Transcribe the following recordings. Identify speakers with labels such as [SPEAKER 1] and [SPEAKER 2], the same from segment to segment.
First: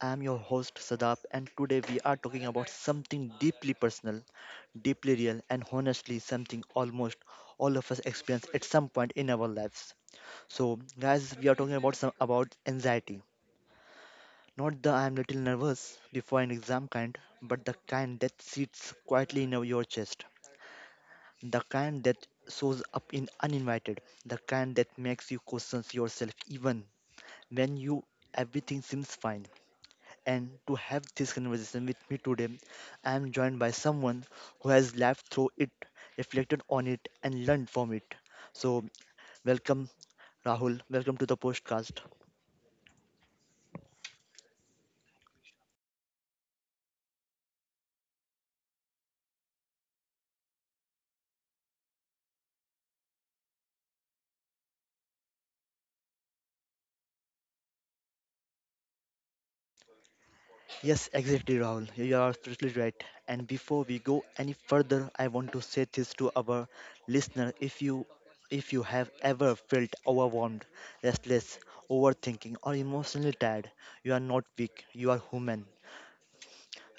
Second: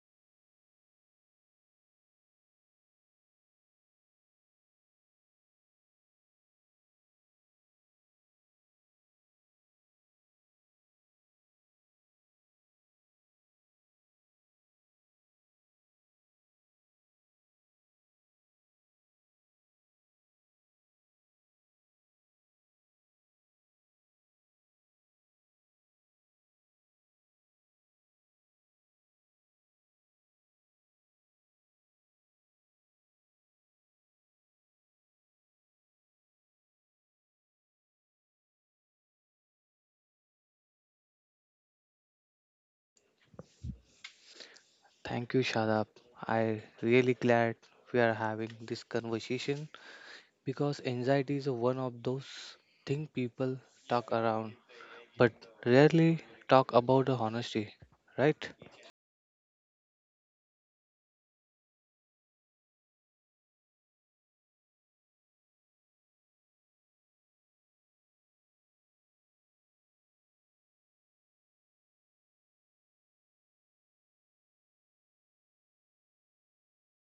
[SPEAKER 1] I am your host Sadap, and today we are talking about something deeply personal, deeply real, and honestly something almost all of us experience at some point in our lives. So, guys, we are talking about some about anxiety, not the I am little nervous before an exam kind, but the kind that sits quietly in your chest, the kind that shows up in uninvited, the kind that makes you question yourself even when you everything seems fine. And to have this conversation with me today, I am joined by someone who has lived through it, reflected on it, and learned from it. So, welcome, Rahul. Welcome to the podcast.
[SPEAKER 2] Thank you, Shadab. I really glad we are having this conversation because anxiety is one of those thing people talk around but rarely talk about the honesty, right?
[SPEAKER 1] Yes, exactly, Rahul. You are absolutely right. And before we go any further, I want to say this to our listener: if you have ever felt overwhelmed, restless, overthinking, or emotionally tired, you are not weak. You are human.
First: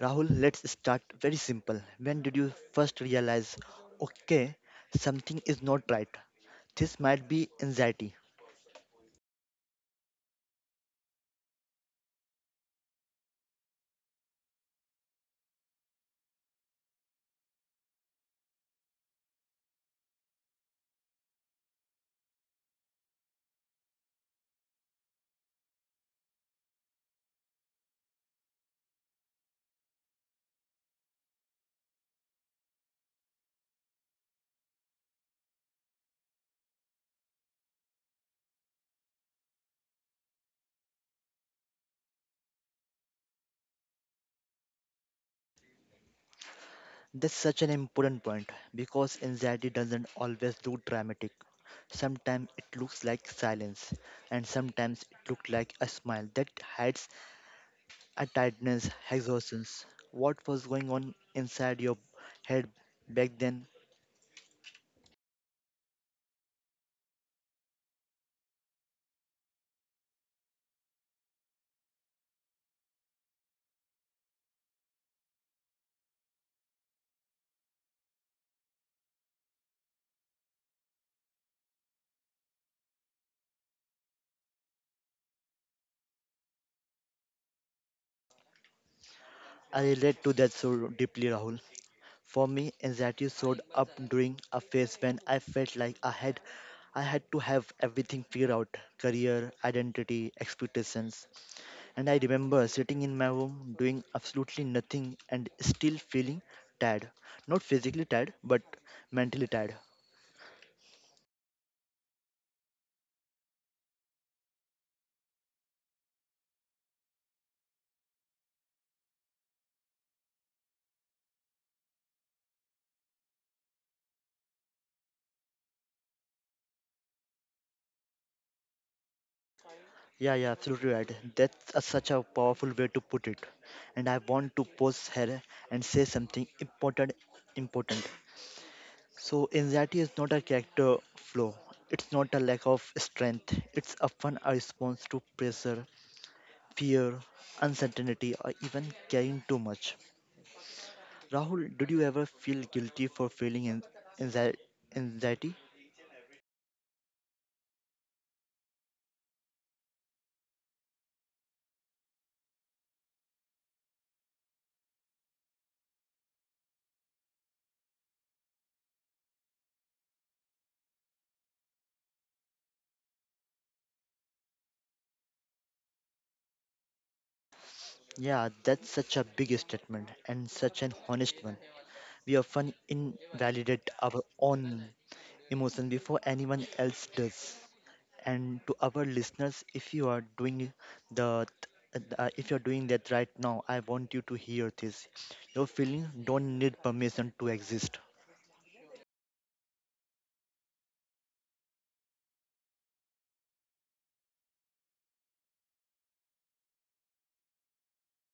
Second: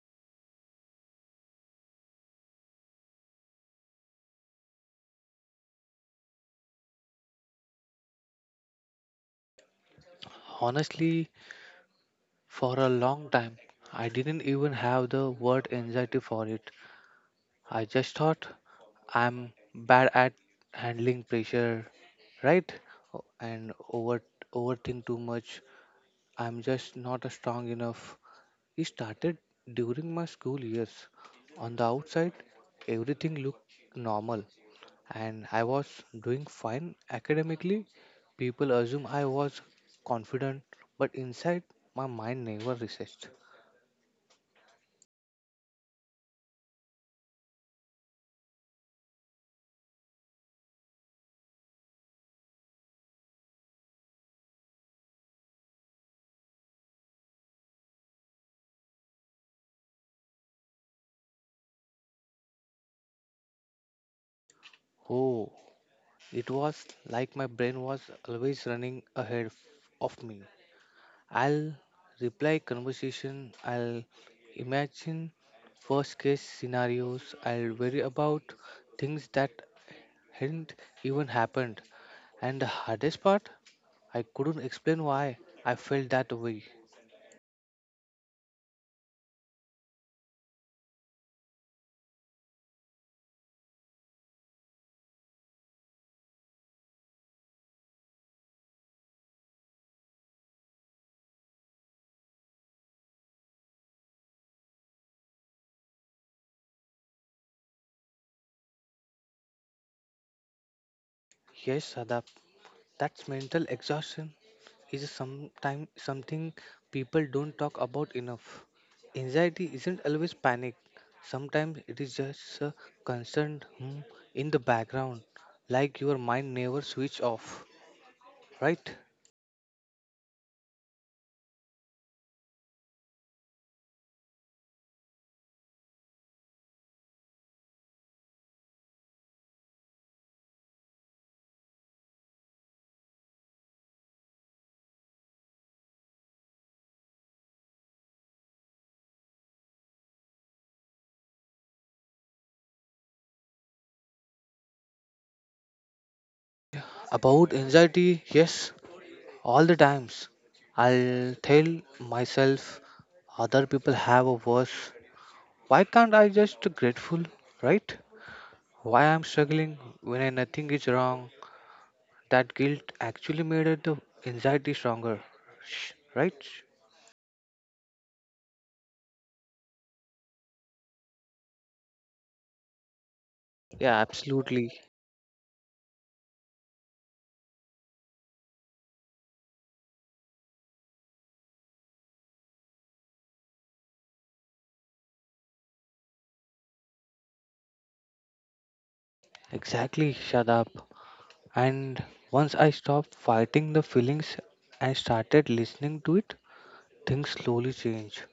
[SPEAKER 1] Rahul, let's start very simple. When did you first realize, okay, something is not right? This might be anxiety.
[SPEAKER 2] Honestly, for a long time, I didn't even have the word anxiety for it. I just thought I'm bad at handling pressure, right? And over overthink too much. I'm just not strong enough. It started during my school years. On the outside, everything looked normal and I was doing fine academically. People assume I was confident, but inside, my mind never researched.
[SPEAKER 1] That's such an important point because anxiety doesn't always look dramatic. Sometimes it looks like silence, and sometimes it looks like a smile that hides a tiredness, exhaustion. What was going on inside your head back then?
[SPEAKER 2] Oh, it was like my brain was always running ahead of me. I'll reply conversation, I'll imagine worst case scenarios, I'll worry about things that hadn't even happened. And the hardest part, I couldn't explain why I felt that way.
[SPEAKER 1] I relate to that so deeply, Rahul. For me, anxiety showed up during a phase when I felt like I had to have everything figured out career, identity, expectations. And I remember sitting in my room doing absolutely nothing and still feeling tired. Not physically tired, but mentally tired.
[SPEAKER 2] Yes, Sadap, that's mental exhaustion is sometimes something people don't talk about enough. Anxiety isn't always panic. Sometimes it is just a concern in the background, like your mind never switch off. Right?
[SPEAKER 1] Yeah, yeah, absolutely right. Such a powerful way to put it. And I want to pause here and say something important. Important. So, anxiety is not a character flaw. It's not a lack of strength. It's often a response to pressure, fear, uncertainty, or even caring too much. Rahul, did you ever feel guilty for feeling anxi- anxiety?
[SPEAKER 2] About anxiety, yes, all the times I'll tell myself other people have a worse. Why can't I just grateful, right? Why I'm struggling when I nothing is wrong? That guilt actually made it the anxiety stronger, right?
[SPEAKER 1] Yeah, that's such a big statement and such an honest one. We often invalidate
[SPEAKER 2] Yeah,
[SPEAKER 1] our
[SPEAKER 2] absolutely.
[SPEAKER 1] own emotion before anyone else does. And to our listeners, if you are doing the if you're doing that right now, I want you to hear this: your feelings don't need permission to exist.
[SPEAKER 2] Exactly, shut up. And once I stopped fighting the feelings and started listening to it, things slowly changed.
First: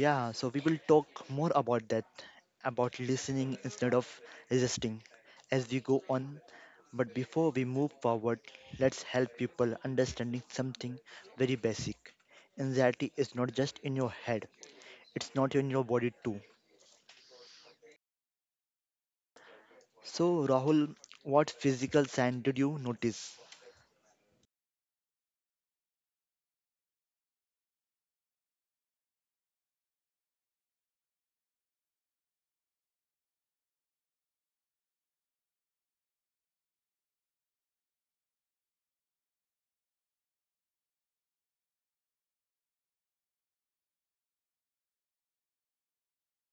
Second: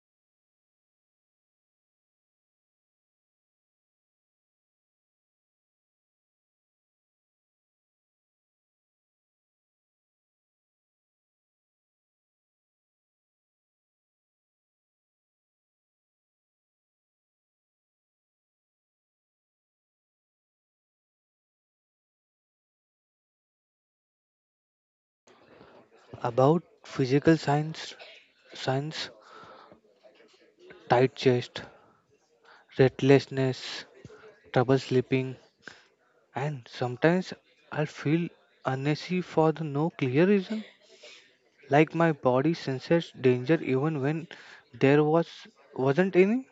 [SPEAKER 1] Yeah, so we will talk more about that, about listening instead of resisting as we go on. But before we move forward, let's help people understanding something very basic. Anxiety is not just in your head, it's not in your body too. So Rahul, what physical sign did you notice?
[SPEAKER 2] About physical signs, signs, tight chest, restlessness, trouble sleeping, and sometimes I'll feel uneasy for the no clear reason, like my body senses danger even when there wasn't any.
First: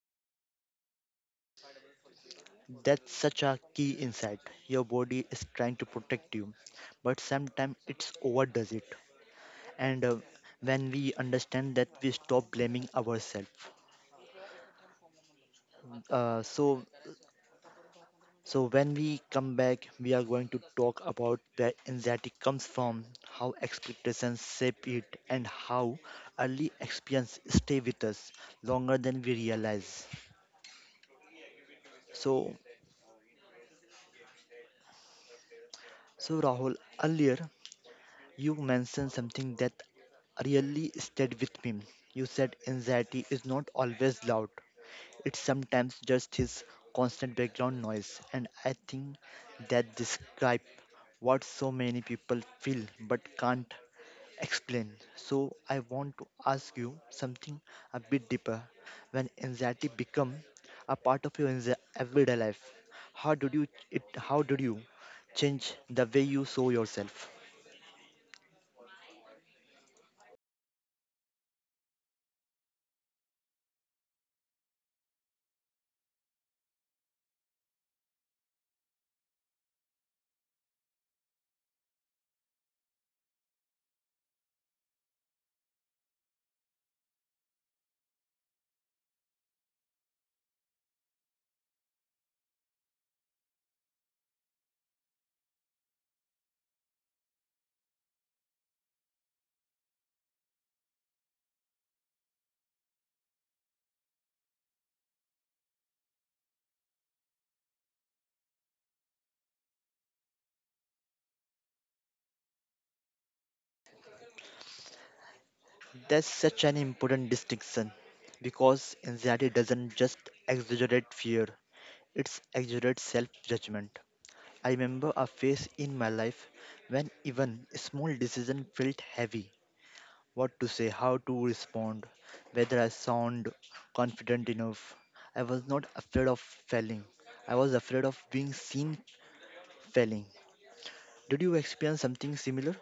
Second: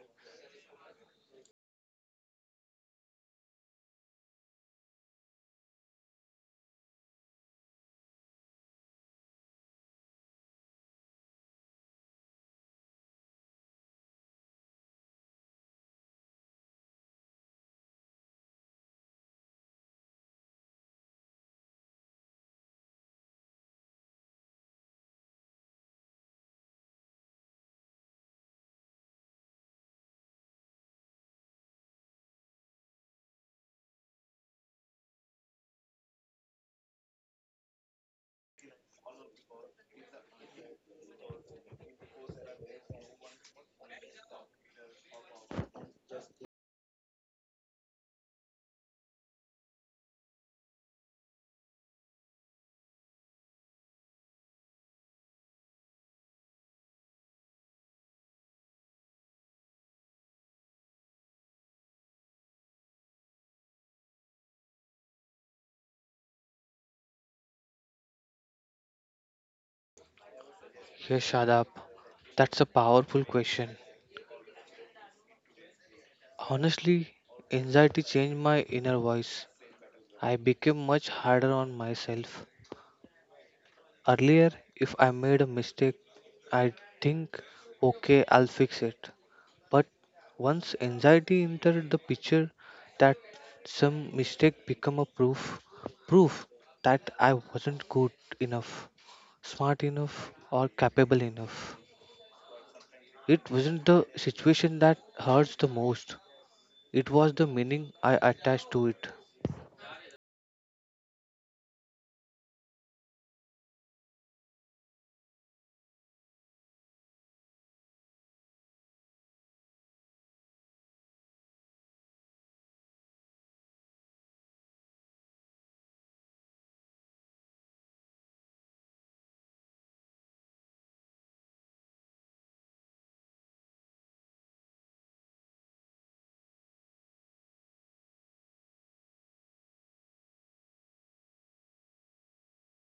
[SPEAKER 1] That's such a key insight. Your body is trying to protect you, but sometimes it's overdoes it. And when we understand that, we stop blaming ourselves. Uh, so, so when we come back, we are going to talk about where anxiety comes from, how expectations shape it, and how early experience stay with us longer than we realize. So, so Rahul, earlier you mentioned something that really stayed with me. You said anxiety is not always loud, it's sometimes just his constant background noise, and I think that describes what so many people feel but can't explain. So, I want to ask you something a bit deeper. When anxiety become a part of your everyday life, how did you change the way you saw yourself?
[SPEAKER 2] Yes, Shadab, that's a powerful question. Honestly, anxiety changed my inner voice. I became much harder on myself. Earlier, if I made a mistake, I'd think, okay, I'll fix it. But once anxiety entered the picture, that some mistake become a proof, proof that I wasn't good enough, smart enough, or capable enough. It wasn't the situation that hurts the most. It was the meaning I attached to it.
[SPEAKER 1] That's such an important distinction because anxiety doesn't just exaggerate fear, it exaggerates self judgment. I remember a phase in my life when even a small decision felt heavy what to say, how to respond, whether I sound confident enough. I was not afraid of failing, I was afraid of being seen failing. Did you experience something similar?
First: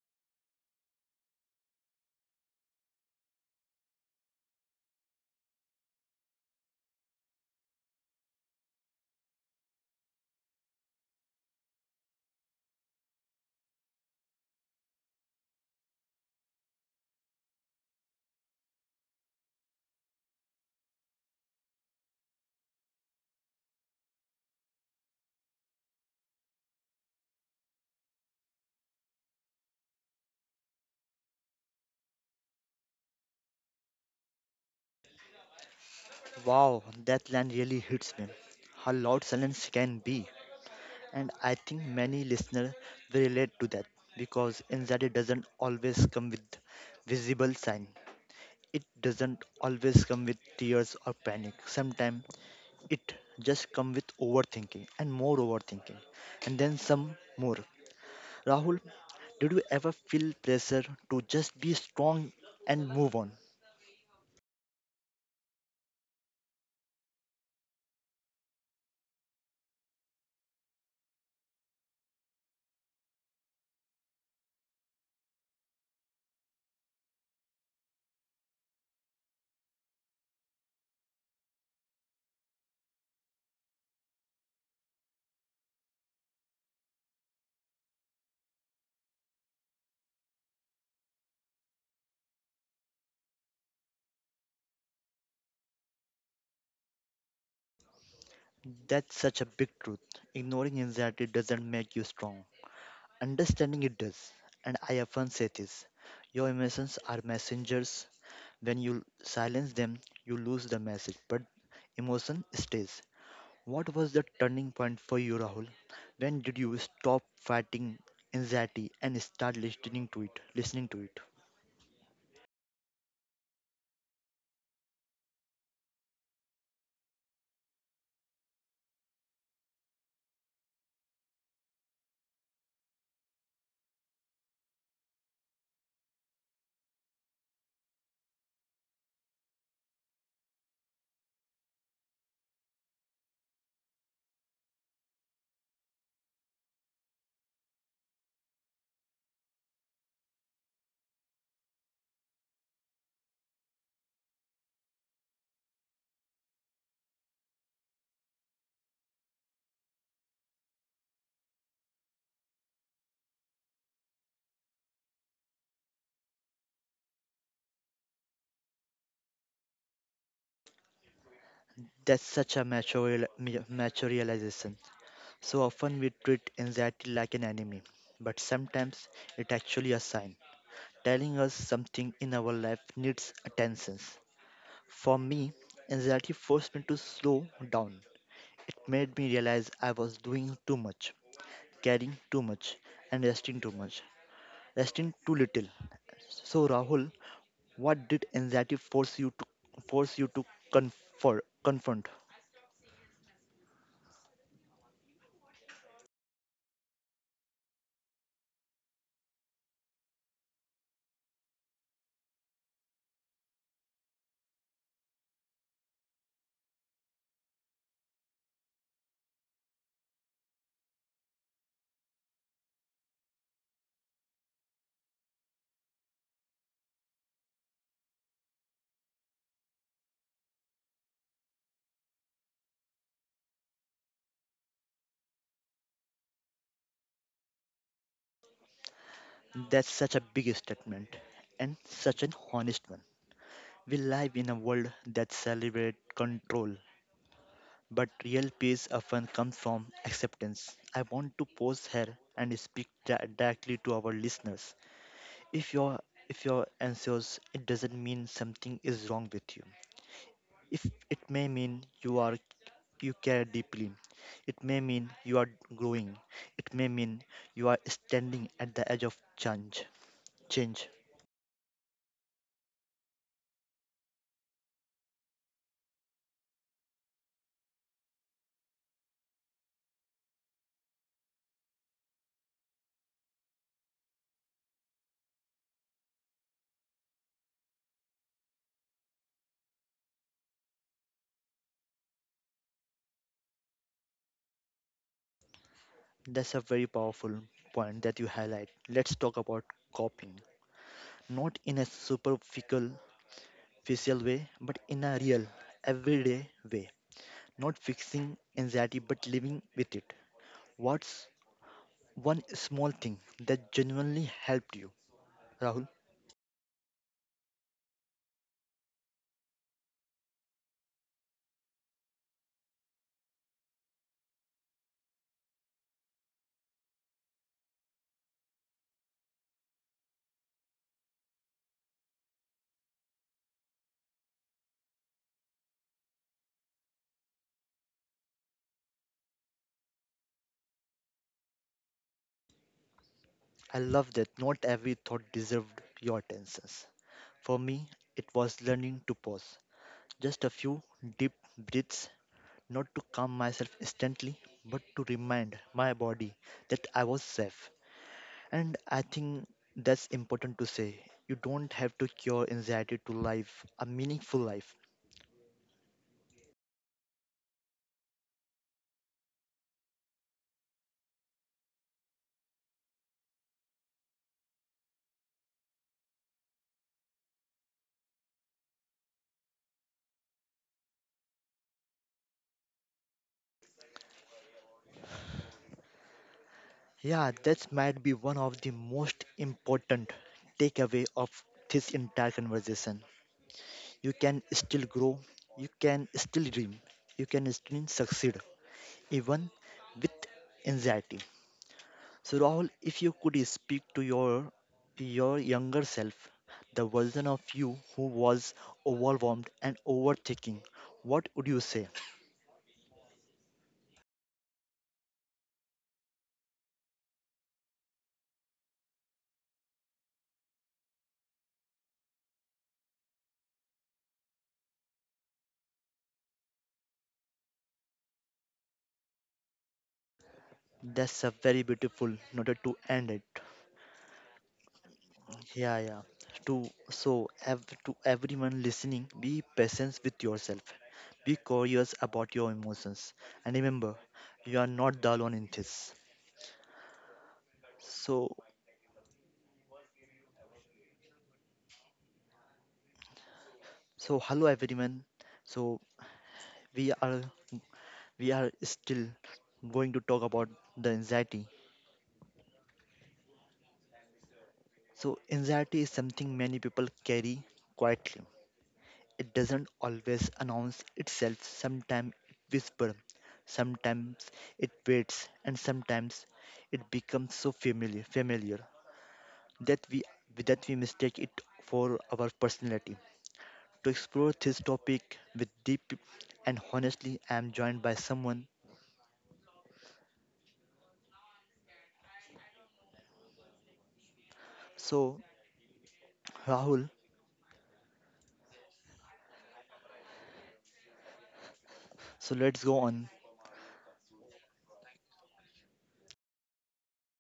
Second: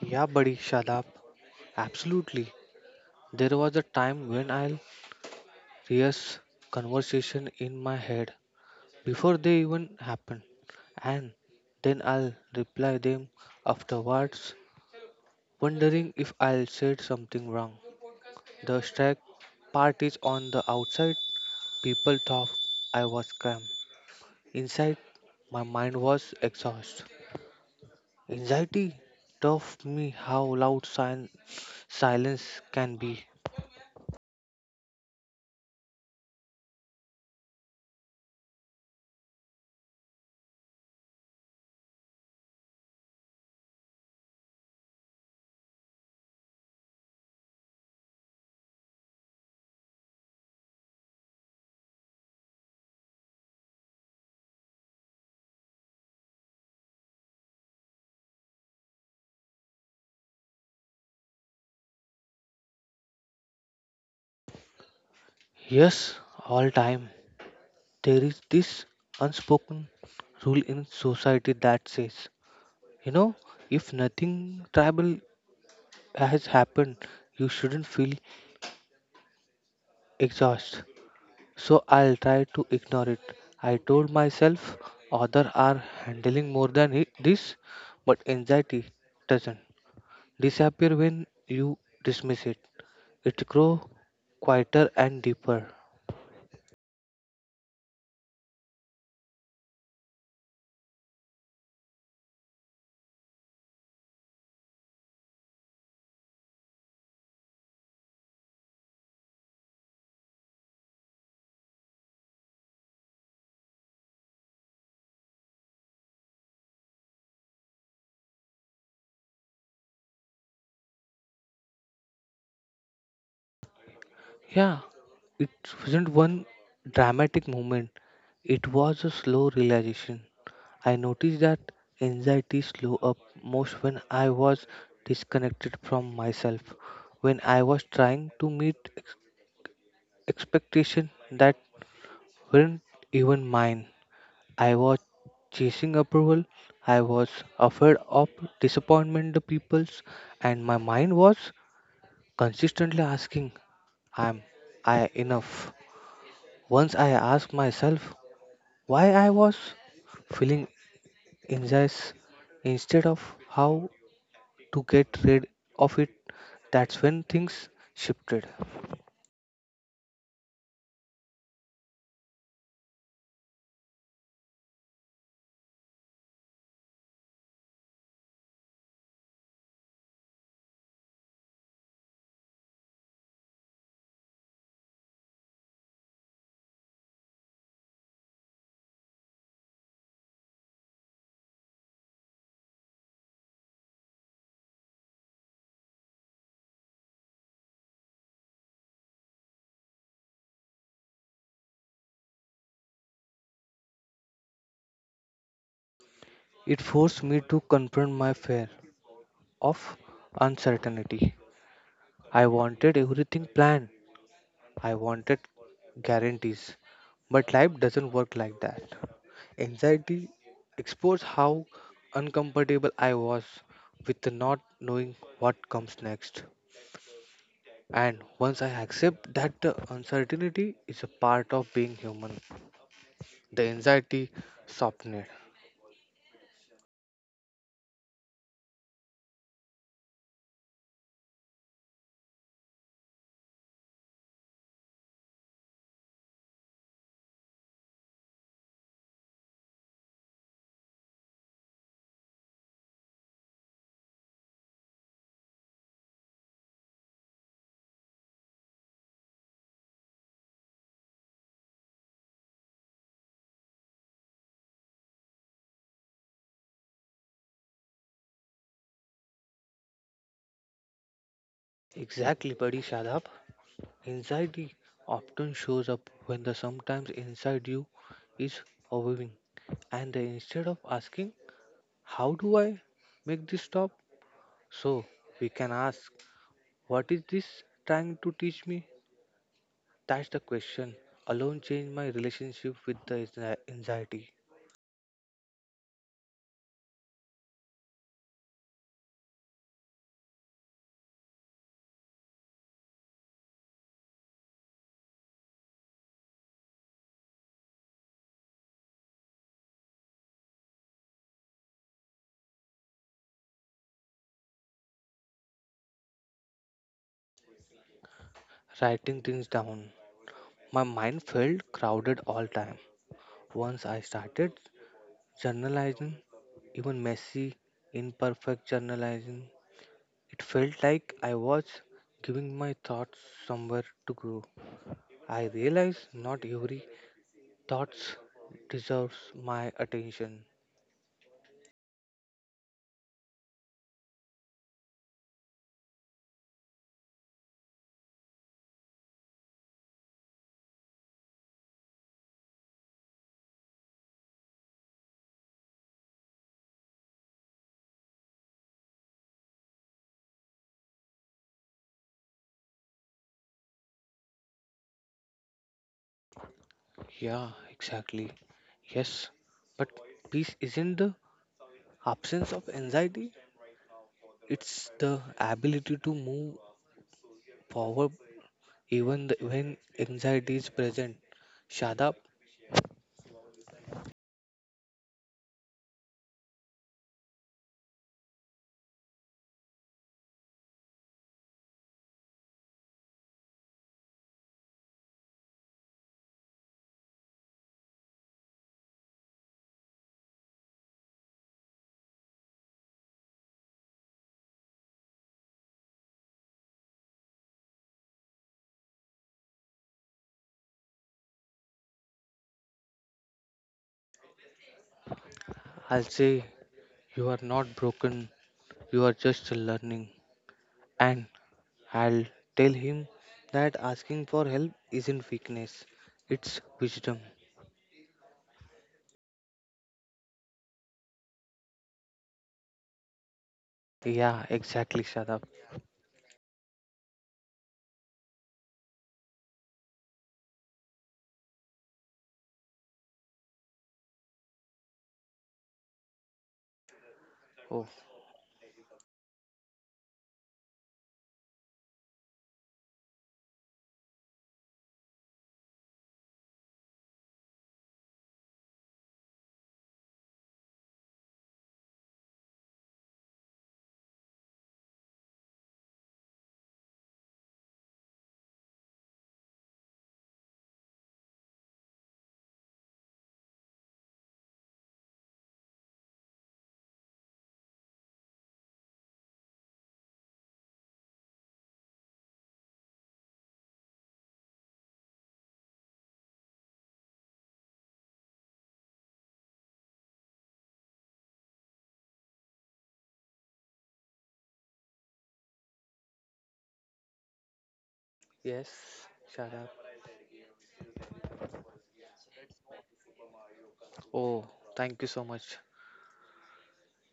[SPEAKER 2] Yeah, buddy, shut absolutely. There was a time when I rehearsed conversation in my head before they even happen, and then I'll reply them afterwards, wondering if I'll said something wrong. The strike part is on the outside. People thought I was calm. Inside, my mind was exhausted. Anxiety taught me how loud silence can be.
[SPEAKER 1] Wow, that line really hits me. How loud silence can be. And I think many listeners relate to that because anxiety doesn't always come with visible sign. It doesn't always come with tears or panic. Sometimes it just come with overthinking and more overthinking and then some more. Rahul, did you ever feel pressure to just be strong and move on?
[SPEAKER 2] Yes, all time. There is this unspoken rule in society that says, you know, if nothing tribal has happened, you shouldn't feel exhausted. So I'll try to ignore it. I told myself others are handling more than this, but anxiety doesn't disappear when you dismiss it. It grows quieter and deeper.
[SPEAKER 1] That's such a big truth. Ignoring anxiety doesn't make you strong. Understanding it does, and I often say this: your emotions are messengers. When you silence them, you lose the message, but emotion stays. What was the turning point for you, Rahul? When did you stop fighting anxiety and start listening to it? Listening to it.
[SPEAKER 2] Yeah, it wasn't one dramatic moment. It was a slow realization. I noticed that anxiety slow up most when I was disconnected from myself, when I was trying to meet expectations that weren't even mine. I was chasing approval, I was afraid of disappointment the people's, and my mind was consistently asking, "Am I enough?" Once I asked myself why I was feeling anxious instead of how to get rid of it. That's when things shifted.
[SPEAKER 1] That's such a mature realization. So often we treat anxiety like an enemy, but sometimes it's actually a sign telling us something in our life needs attention. For me, anxiety forced me to slow down. It made me realize I was doing too much, caring too much, and resting too little. So, Rahul, what did anxiety force you to confront? Confront.
[SPEAKER 2] It forced me to confront my fear of uncertainty. I wanted everything planned, I wanted guarantees, but life doesn't work like that. Anxiety exposed how uncomfortable I was with not knowing what comes next. And once I accept that the uncertainty is a part of being human, the anxiety softened.
[SPEAKER 1] That's such a big statement and such an honest one. We live in a world that celebrates control, but real peace often comes from acceptance. I want to pause here and speak directly to our listeners. If you're if you're anxious, it doesn't mean something is wrong with you. If it may mean you care deeply. It may mean you are growing. It may mean you are standing at the edge of change. Change.
[SPEAKER 2] Exactly, buddy Shadab. Anxiety often shows up when the sometimes inside you is overwhelming, and then instead of asking, how do I make this stop? So we can ask, what is this trying to teach me? That's the question. Alone changed my relationship with the anxiety.
[SPEAKER 1] That's a very powerful point that you highlight. Let's talk about coping. Not in a superficial Facial way, but in a real, everyday way. Not fixing anxiety, but living with it. What's one small thing that genuinely helped you? Rahul,
[SPEAKER 2] Writing things down. My mind felt crowded all time. Once I started journalizing, even messy, imperfect journalizing, it felt like I was giving my thoughts somewhere to grow. I realized not every thoughts deserves my attention.
[SPEAKER 1] I love that not every thought deserved your attentions. For me, it was learning to pause. Just a few deep breaths, not to calm myself instantly, but to remind my body that I was safe. And I think that's important to say. You don't have to cure anxiety to live a meaningful life.
[SPEAKER 2] Yeah, exactly. Yes, but peace isn't the absence of anxiety. It's the ability to move forward even the, when anxiety is present, Shadab.
[SPEAKER 1] Yeah, that might be one of the most important takeaway of this entire conversation. You can still grow, you can still dream, you can still succeed, even with anxiety. So Rahul, if you could speak to your younger self, the version of you who was overwhelmed and overthinking, what would you say?
[SPEAKER 2] I'll say, you are not broken, you are just learning. And I'll tell him that asking for help isn't weakness, it's wisdom.
[SPEAKER 1] That's a very beautiful note to end it.
[SPEAKER 2] Yeah, exactly, Shadab.
[SPEAKER 1] Yeah, yeah. To everyone listening, be patient with yourself. Be curious about your emotions, and remember, you are not the alone in this.
[SPEAKER 2] Oh,
[SPEAKER 1] So so hello everyone. So we are we are still going to talk about the anxiety. So anxiety is something many people carry quietly. It doesn't always announce itself. Sometimes it whispers, sometimes it waits, and sometimes it becomes so familiar that we mistake it for our personality. To explore this topic with deep and honestly, I am joined by someone. So Rahul,
[SPEAKER 2] yes, Shadab.
[SPEAKER 1] so let's go on.
[SPEAKER 2] Oh, Thank you so much.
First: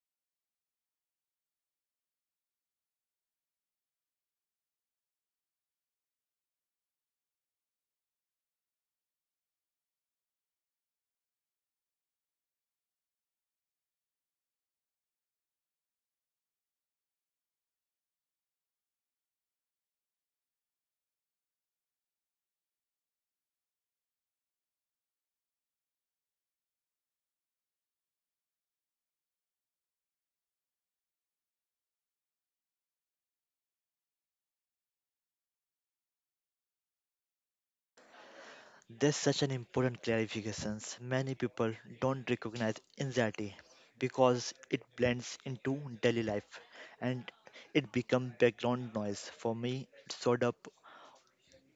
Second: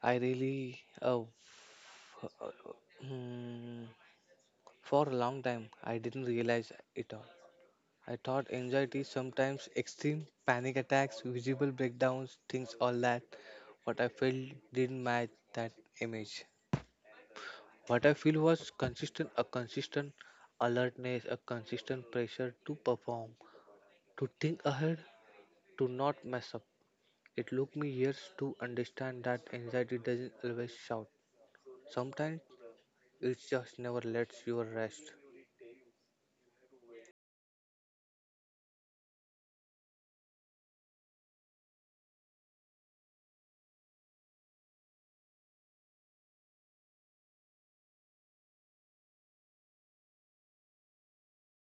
[SPEAKER 2] I really, hmm, for a long time, I didn't realize it all. I thought anxiety is sometimes extreme panic attacks, visible breakdowns, things all that. What I felt didn't match that image. What I feel was consistent, a consistent alertness, a consistent pressure to perform, to think ahead, to not mess up. It took me years to understand that anxiety doesn't always shout. Sometimes it just never lets you rest.
[SPEAKER 1] That's such an important clarification. Many people don't recognize anxiety because it blends into daily life and it becomes background noise. For me, it showed up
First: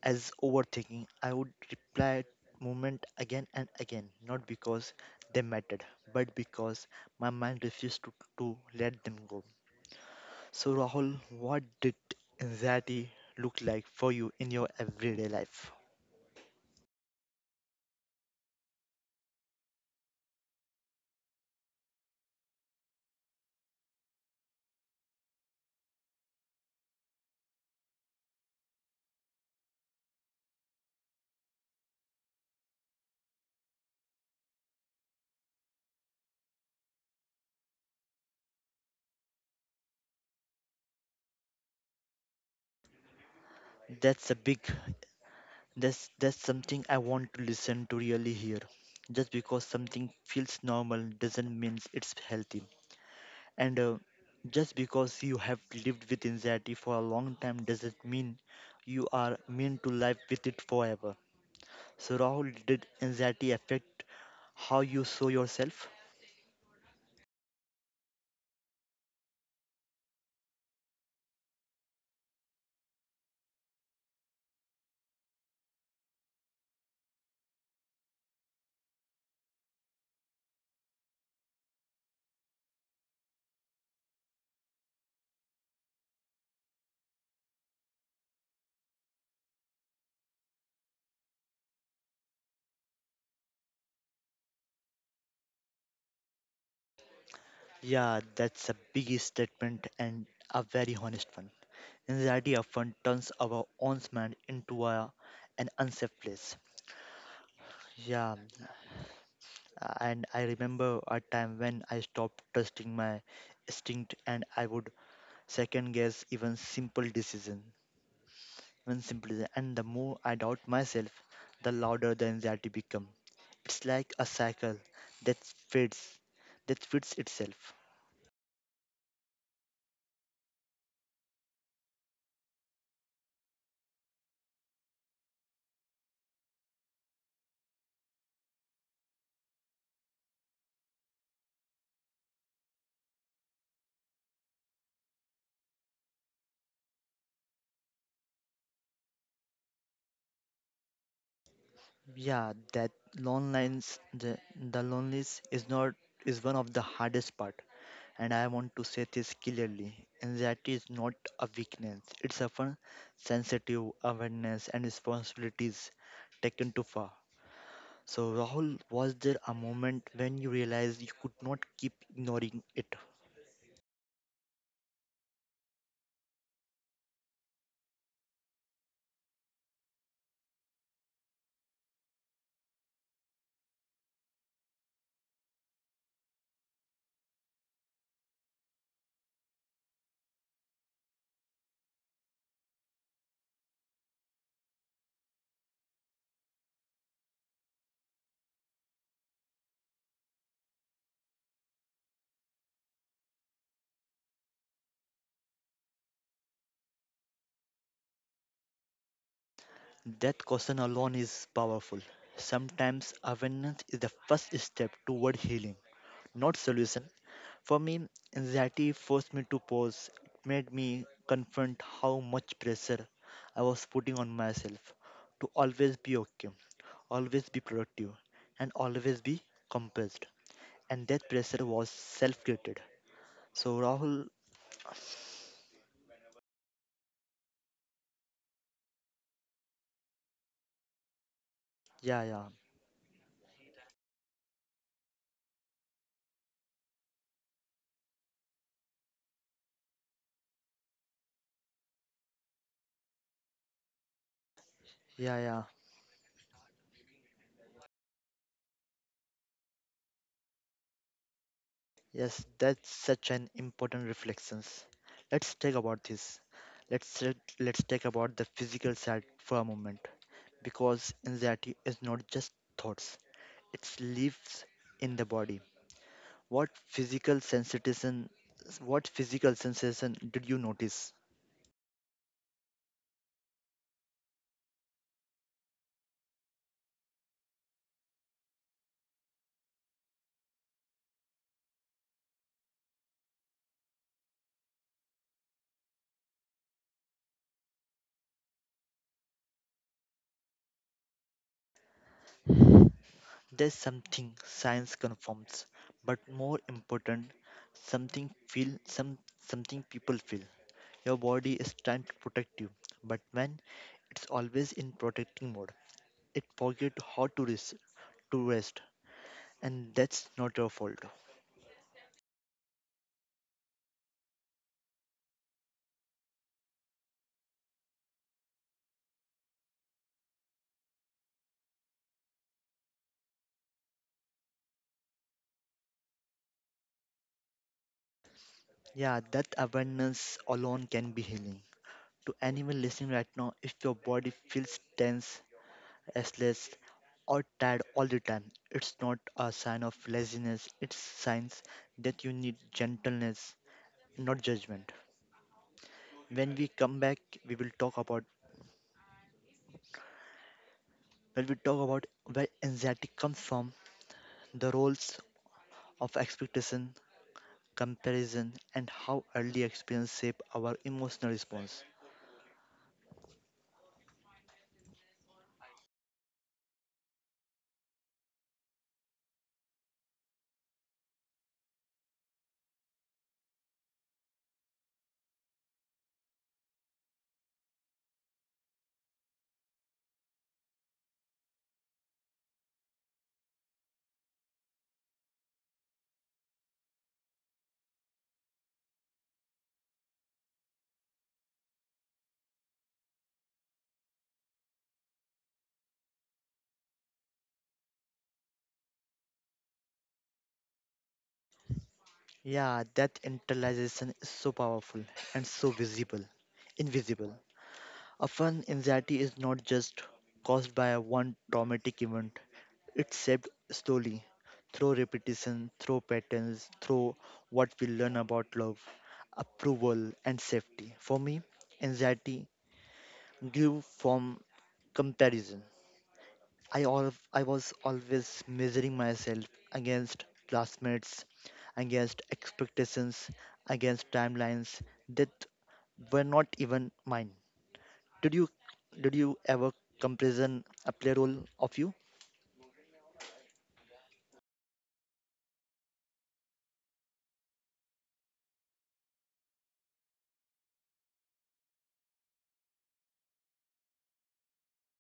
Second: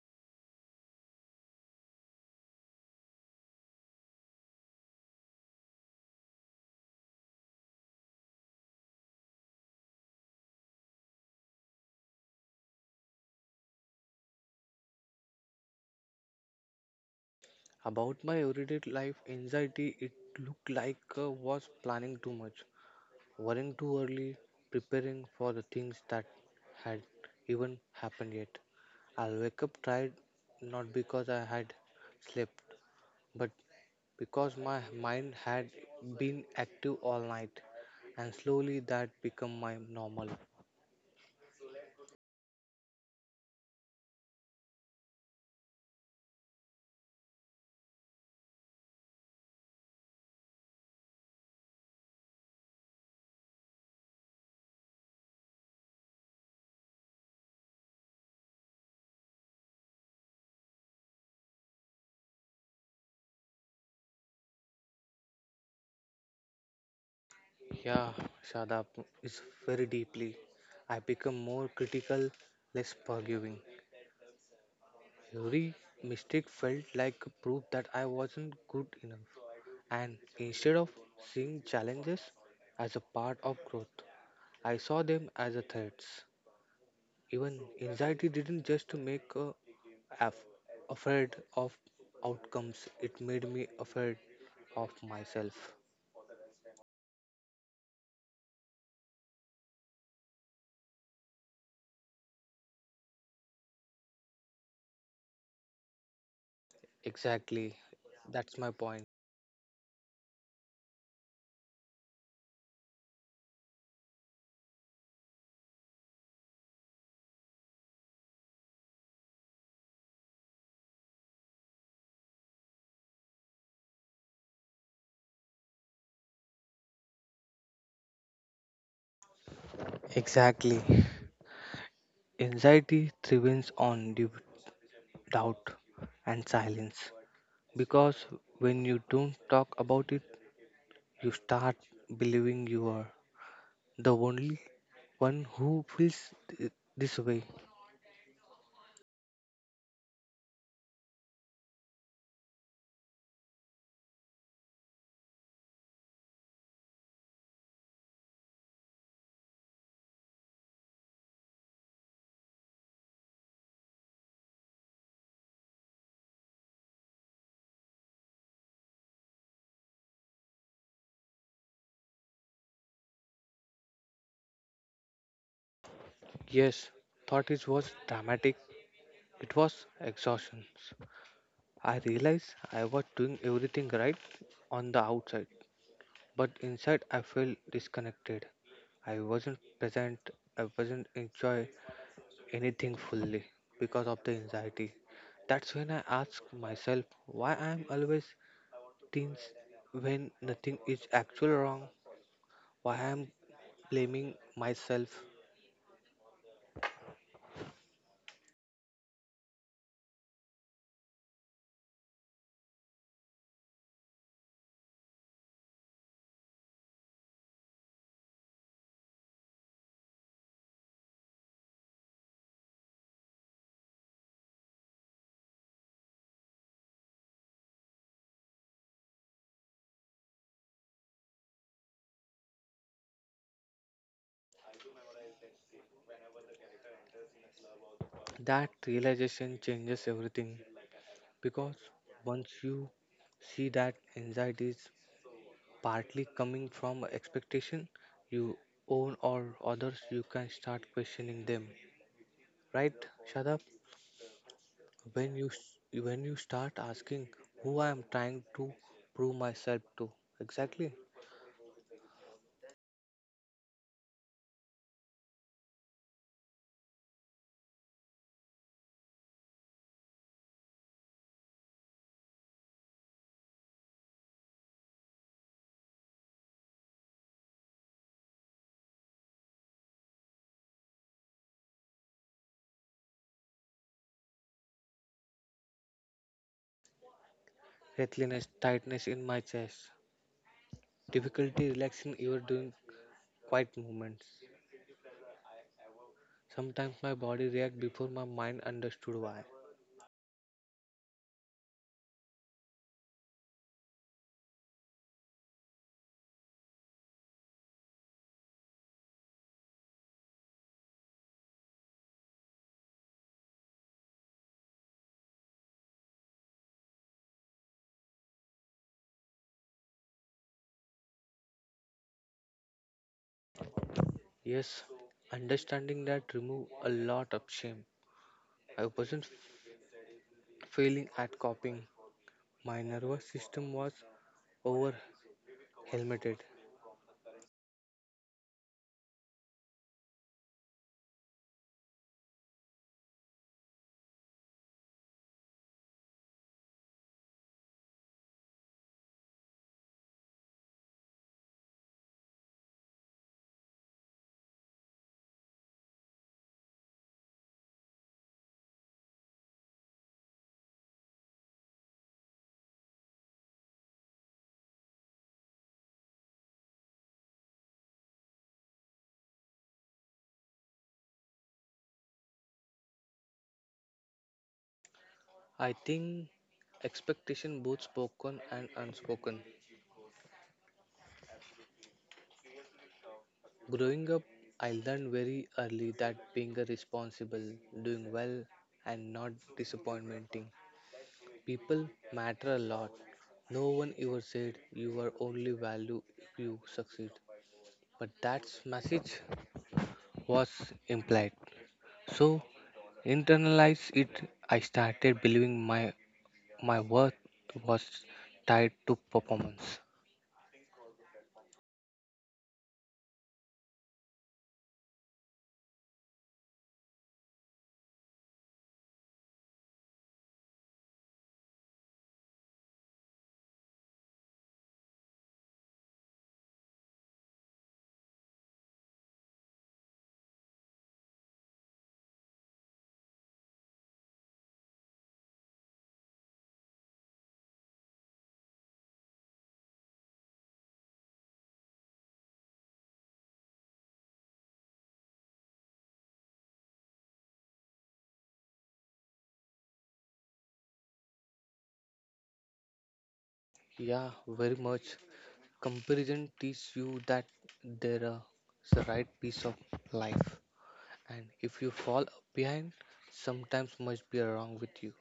[SPEAKER 1] as overthinking. I would reply moment again and again, not because they mattered, but because my mind refused to let them go. So, Rahul, what did anxiety look like for you in your everyday life?
[SPEAKER 2] About my everyday life anxiety, it looked like I was planning too much. Worrying too early, preparing for the things that had even happened yet. I'll wake up tired not because I had slept, but because my mind had been active all night, and slowly that become my normal.
[SPEAKER 1] That's a big That's something I want to listen to really hear. Just because something feels normal doesn't mean it's healthy. And just because you have lived with anxiety for a long time doesn't mean you are meant to live with it forever. So Rahul, did anxiety affect how you saw yourself?
[SPEAKER 2] Yeah, Shadab is very deeply. I become more critical, less forgiving. Every mistake felt like proof that I wasn't good enough. And instead of seeing challenges as a part of growth, I saw them as a threats. Even anxiety didn't just make a af- afraid of outcomes, it made me afraid of myself.
[SPEAKER 1] Yeah, that's a big statement and a very honest one. Anxiety often turns our own mind into an unsafe place.
[SPEAKER 2] Exactly,
[SPEAKER 1] Yeah.
[SPEAKER 2] that's my point.
[SPEAKER 1] And I remember a time when I stopped trusting my instinct and I would second guess even simple decision. And the more I doubt myself, the louder the anxiety become. It's like a cycle that fits, that fits itself.
[SPEAKER 2] Exactly. Anxiety thrives on doubt and silence because when you don't talk about it, you start believing you are the only one who feels th- this way.
[SPEAKER 1] Yeah, that loneliness, the loneliness is not is one of the hardest part and I want to say this clearly. Anxiety is not a weakness, it's often sensitive awareness and responsibilities taken too far. So, Rahul, was there a moment when you realized you could not keep ignoring it?
[SPEAKER 2] Yes, thought it was dramatic. It was exhaustion. I realized I was doing everything right on the outside, but inside I felt disconnected. I wasn't present. I wasn't enjoy anything fully because of the anxiety. That's when I ask myself why I'm always things when nothing is actually wrong. Why I'm blaming myself?
[SPEAKER 1] That question alone is powerful. Sometimes awareness is the first step toward healing, not solution. For me, anxiety forced me to pause. It made me confront how much pressure I was putting on myself to always be okay, always be productive, and always be composed. And that pressure was self created. So, Rahul,
[SPEAKER 2] That realization changes everything because
[SPEAKER 1] yeah, yeah,
[SPEAKER 2] once you see that anxiety is partly coming from expectation you own or others, you can start questioning them. Right, Shadab?
[SPEAKER 1] yeah,
[SPEAKER 2] When you
[SPEAKER 1] yeah.
[SPEAKER 2] s- when you start asking who I am trying to prove myself to, exactly.
[SPEAKER 1] Yes, that's such an important reflections. Let's talk about this. Let's talk about the physical side for a moment because anxiety is not just thoughts. It lives in the body. What physical sensation, what physical sensation did you notice?
[SPEAKER 2] Breathlessness, tightness in my chest, difficulty relaxing even during quiet movements. Sometimes my body reacts before my mind understood why.
[SPEAKER 1] There's something science confirms, but more important, something feel some something people feel. Your body is trying to protect you, but when it's always in protecting mode, it forget how to rest, and that's not your fault.
[SPEAKER 2] Yes, understanding that remove a lot of shame. I wasn't failing at copying. My nervous system was over helmeted.
[SPEAKER 1] Yeah, that awareness alone can be healing. To anyone listening right now, if your body feels tense, restless, or tired all the time, it's not a sign of laziness, it's signs that you need gentleness, not judgment. When we come back, we will talk about when we talk about where anxiety comes from, the roles of expectation, comparison, and how early experience shape our emotional response.
[SPEAKER 2] I think expectation both spoken and unspoken. Growing up, I learned very early that being a responsible, doing well, and not disappointing people matter a lot. No one ever said you are only value if you succeed, but that message was implied. So internalize it. I started believing my worth was tied to performance.
[SPEAKER 1] Yeah, that internalization is so powerful and so visible, invisible. Often, anxiety is not just caused by a one traumatic event, it's shaped slowly through repetition, through patterns, through what we learn about love, approval, and safety. For me, anxiety grew from comparison. I was always measuring myself against classmates, against expectations, against timelines that were not even mine. Did you did you ever comparison a play role of you?
[SPEAKER 2] Yeah, very much. Comparison teaches you that there is are the right piece of life, and if you fall behind, sometimes must be wrong with you.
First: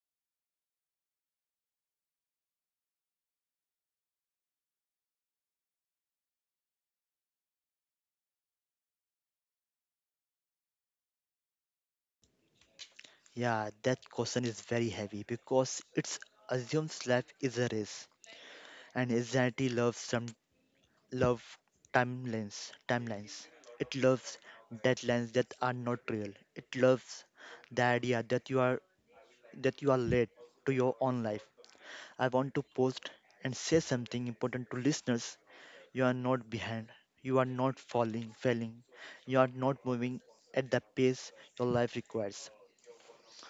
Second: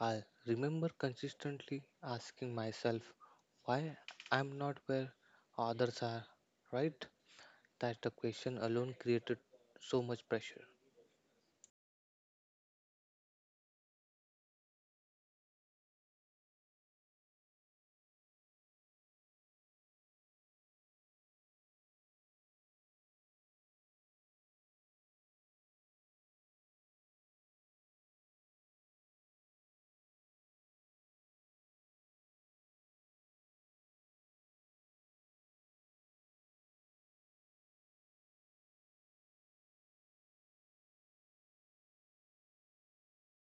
[SPEAKER 2] I remember consistently asking myself why I'm not where others are. Right? That the question alone created so much pressure.
[SPEAKER 1] Yeah, that question is very heavy because it's assumes life is a race and anxiety loves some love timelines timelines. It loves deadlines that are not real. It loves the idea that you are late to your own life. I want to post and say something important to listeners. You are not behind. You are not falling, failing. You are not moving at the pace your life requires.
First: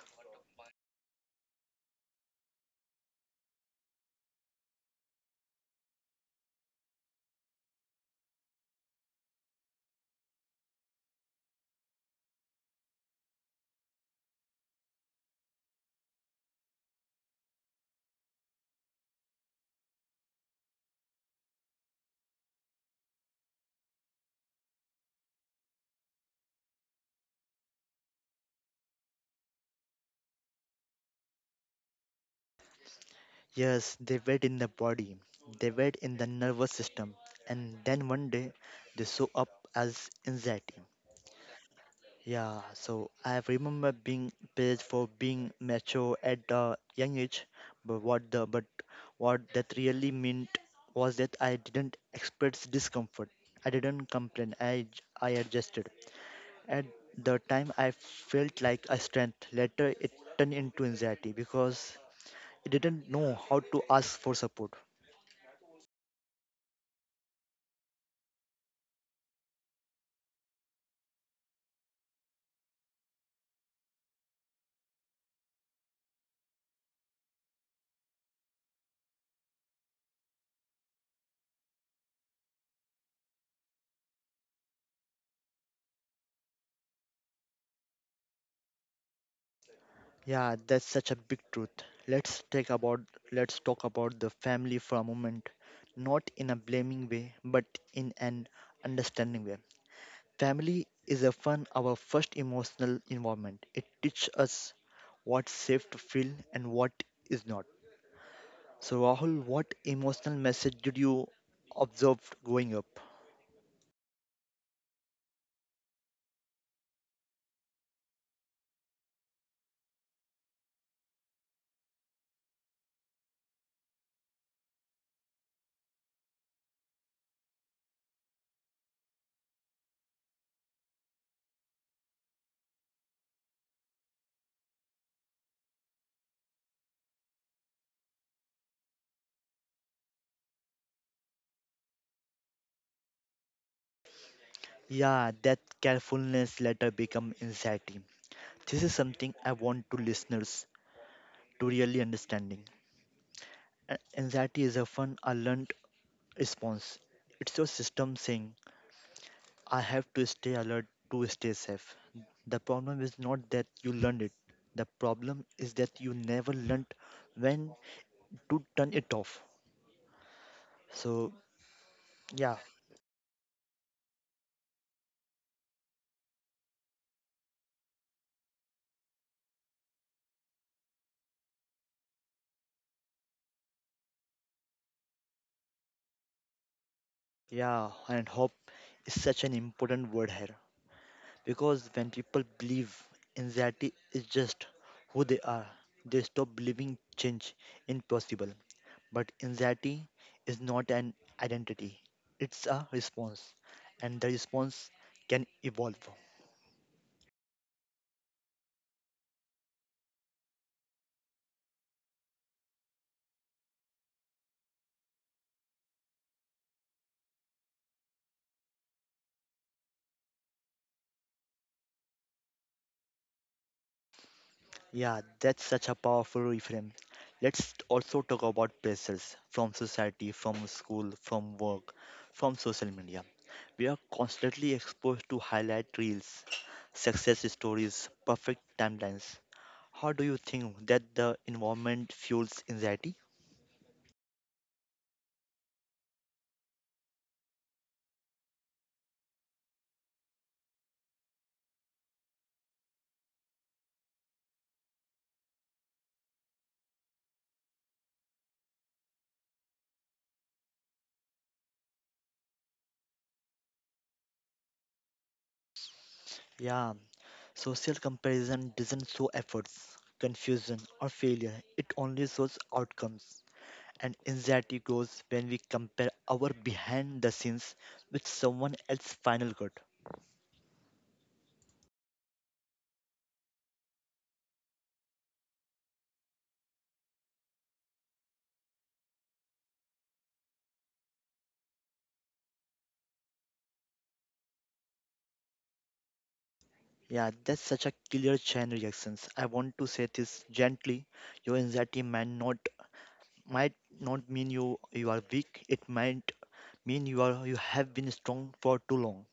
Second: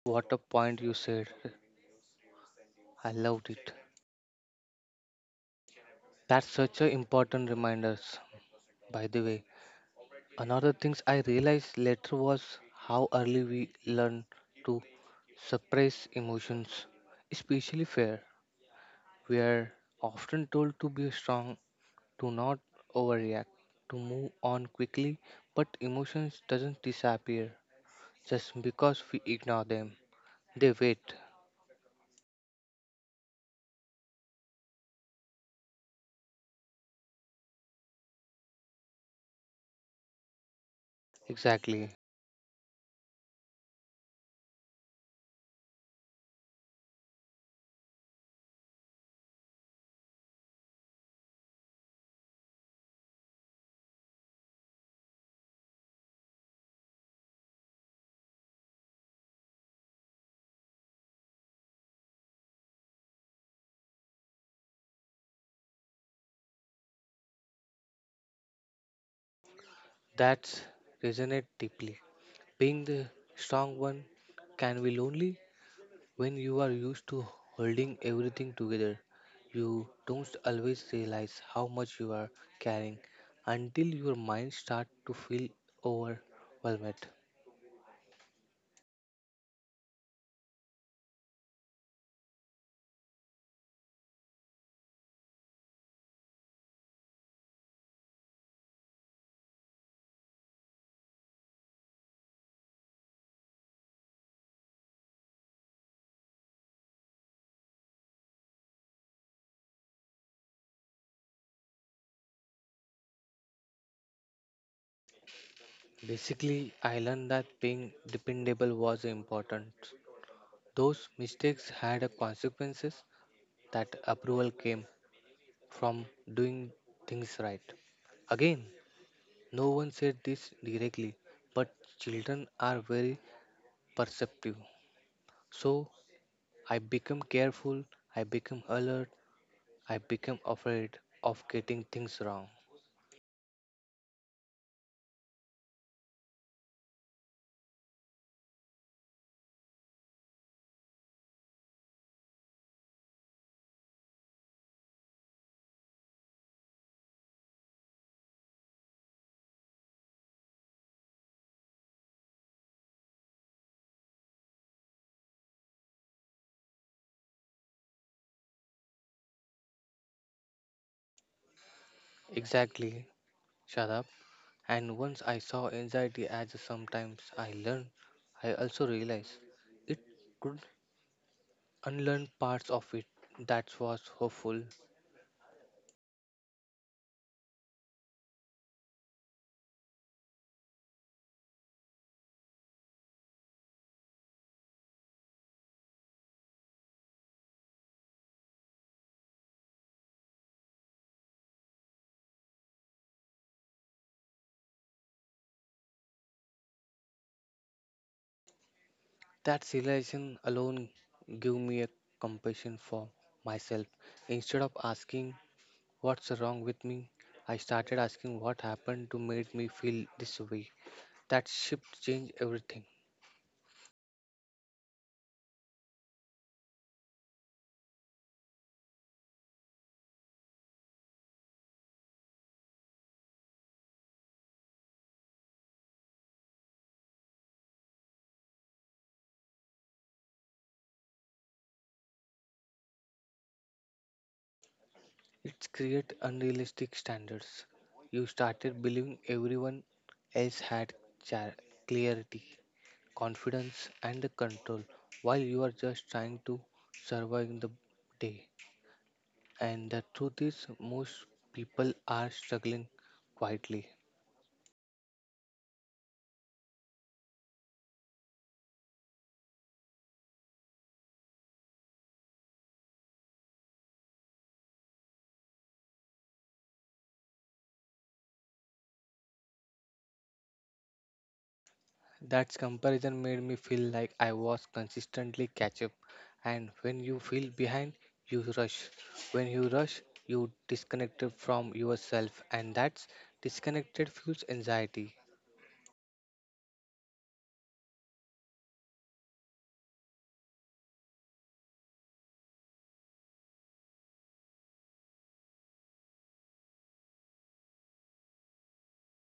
[SPEAKER 2] What a point you said. I loved it. That's such a important reminders. By the way, another things I realized later was how early we learn to suppress emotions, especially fear. We are often told to be strong, to not overreact, to move on quickly, but emotions doesn't disappear just because we ignore them. They wait.
[SPEAKER 1] Yes, they wait in the body, they wait in the nervous system, and then one day they show up as anxiety.
[SPEAKER 2] Exactly.
[SPEAKER 1] Yeah, so I remember being praised for being mature at a young age, but what the but what that really meant was that I didn't express discomfort. I didn't complain. I adjusted. At the time, I felt like a strength. Later, it turned into anxiety because I didn't know how to ask for support.
[SPEAKER 2] That's resonate deeply. Being the strong one can be lonely when you are used to holding everything together. You don't always realize how much you are carrying until your mind starts to feel overwhelmed.
[SPEAKER 1] Yeah, that's such a big truth. Let's take about let's talk about the family for a moment, not in a blaming way, but in an understanding way. Family is often our first emotional environment. It teaches us what's safe to feel and what is not. So Rahul, what emotional message did you observe growing up?
[SPEAKER 2] Basically, I learned that being dependable was important. Those mistakes had a consequences that approval came from doing things right. Again, no one said this directly, but children are very perceptive. So I become careful, I become alert, I become afraid of getting things wrong.
[SPEAKER 1] Yeah, that carefulness later become anxiety. This is something I want to listeners to really understanding. Anxiety is often a learned response. It's your system saying, I have to stay alert to stay safe. The problem is not that you learned it. The problem is that you never learned when to turn it off. So yeah,
[SPEAKER 2] Exactly, shut. And once I saw anxiety as sometimes I learn, I also realized it could unlearn parts of it that was hopeful.
[SPEAKER 1] yeah, and hope is such an important word here, because when people believe anxiety is just who they are, they stop believing change impossible. But anxiety is not an identity, it's a response, and the response can evolve.
[SPEAKER 2] That realization alone gave me a compassion for myself. Instead of asking what's wrong with me, I started asking what happened to make me feel this way. That shift changed everything.
[SPEAKER 1] Yeah, that's such a powerful reframe. Let's also talk about pressures from society, from school, from work, from social media. We are constantly exposed to highlight reels, success stories, perfect timelines. How do you think that the environment fuels anxiety?
[SPEAKER 2] It created unrealistic standards. You started believing everyone else had char- clarity, confidence, and the control while you are just trying to survive in the day. And the truth is, most people are struggling quietly.
[SPEAKER 1] Yeah, social comparison doesn't show efforts, confusion, or failure. It only shows outcomes, and anxiety grows when we compare our behind the scenes with someone else's final cut.
[SPEAKER 2] That comparison made me feel like I was consistently catch up. And when you feel behind, you rush. When you rush, you disconnected from yourself, and that's disconnected fuels anxiety.
[SPEAKER 1] Yeah, that's such a killer chain reactions. I want to say this gently. Your anxiety might not mean you are weak. It might mean you have been strong for too long.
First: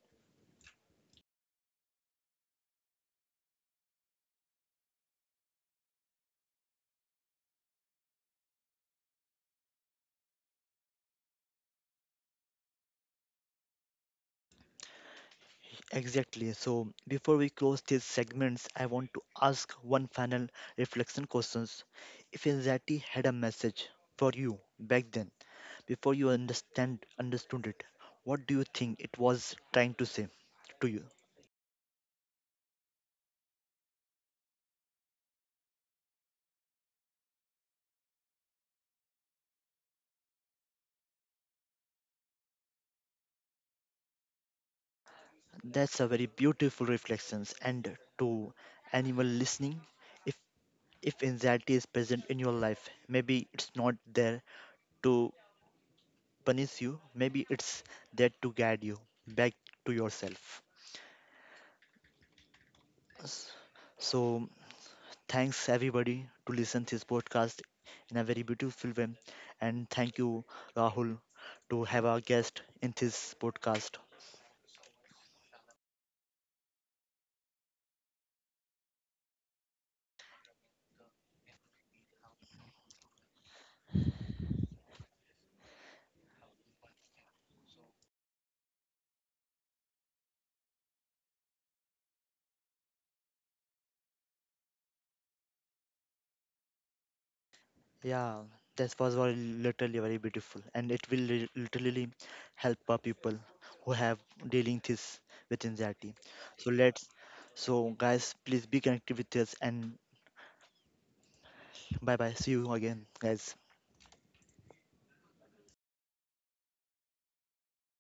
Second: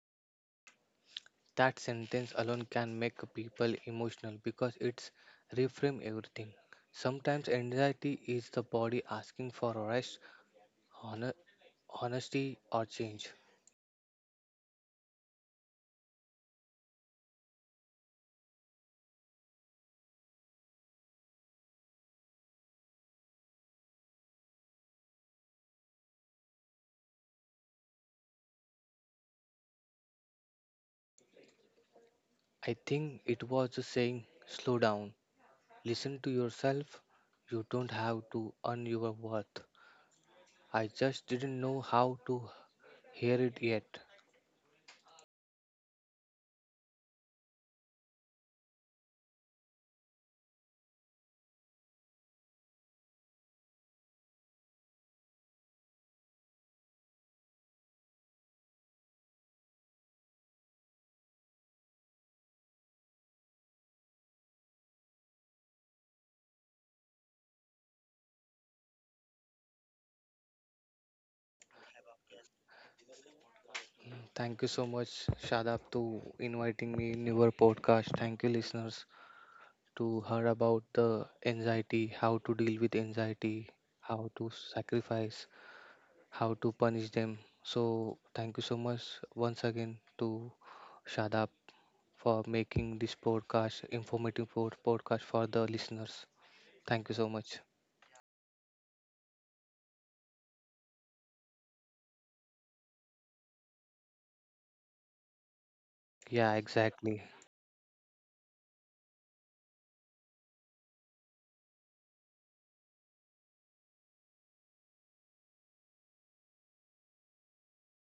[SPEAKER 2] That sentence alone can make people emotional because it's reframe everything. Sometimes anxiety is the body asking for rest, honor, honesty, or change.
[SPEAKER 1] Exactly. So before we close these segments, I want to ask one final reflection questions. If anxiety had a message for you back then, before you understand understood it, what do you think it was trying to say to you?
[SPEAKER 2] I think it was saying slow down. Listen to yourself. You don't have to earn your worth. I just didn't know how to hear it yet.
[SPEAKER 1] That's a very beautiful reflections. And to anyone listening, if if anxiety is present in your life, maybe it's not there to punish you. Maybe it's there to guide you back to yourself. S- So thanks everybody to listen this podcast in a very beautiful way, and thank you Rahul to have our guest in this podcast.
[SPEAKER 2] Thank you so much, Shadab, to inviting me in your podcast. Thank you, listeners, to hear about the anxiety, how to deal with anxiety, how to sacrifice, how to punish them. So, thank you so much once again to Shadab for making this podcast informative podcast for the listeners. Thank you so much.
[SPEAKER 1] Yeah, this was very literally very beautiful, and it will literally help our people who have dealing this with anxiety.
[SPEAKER 2] Yeah,
[SPEAKER 1] So let's,
[SPEAKER 2] exactly.
[SPEAKER 1] so guys, please be connected with us, and bye bye. See you again, guys.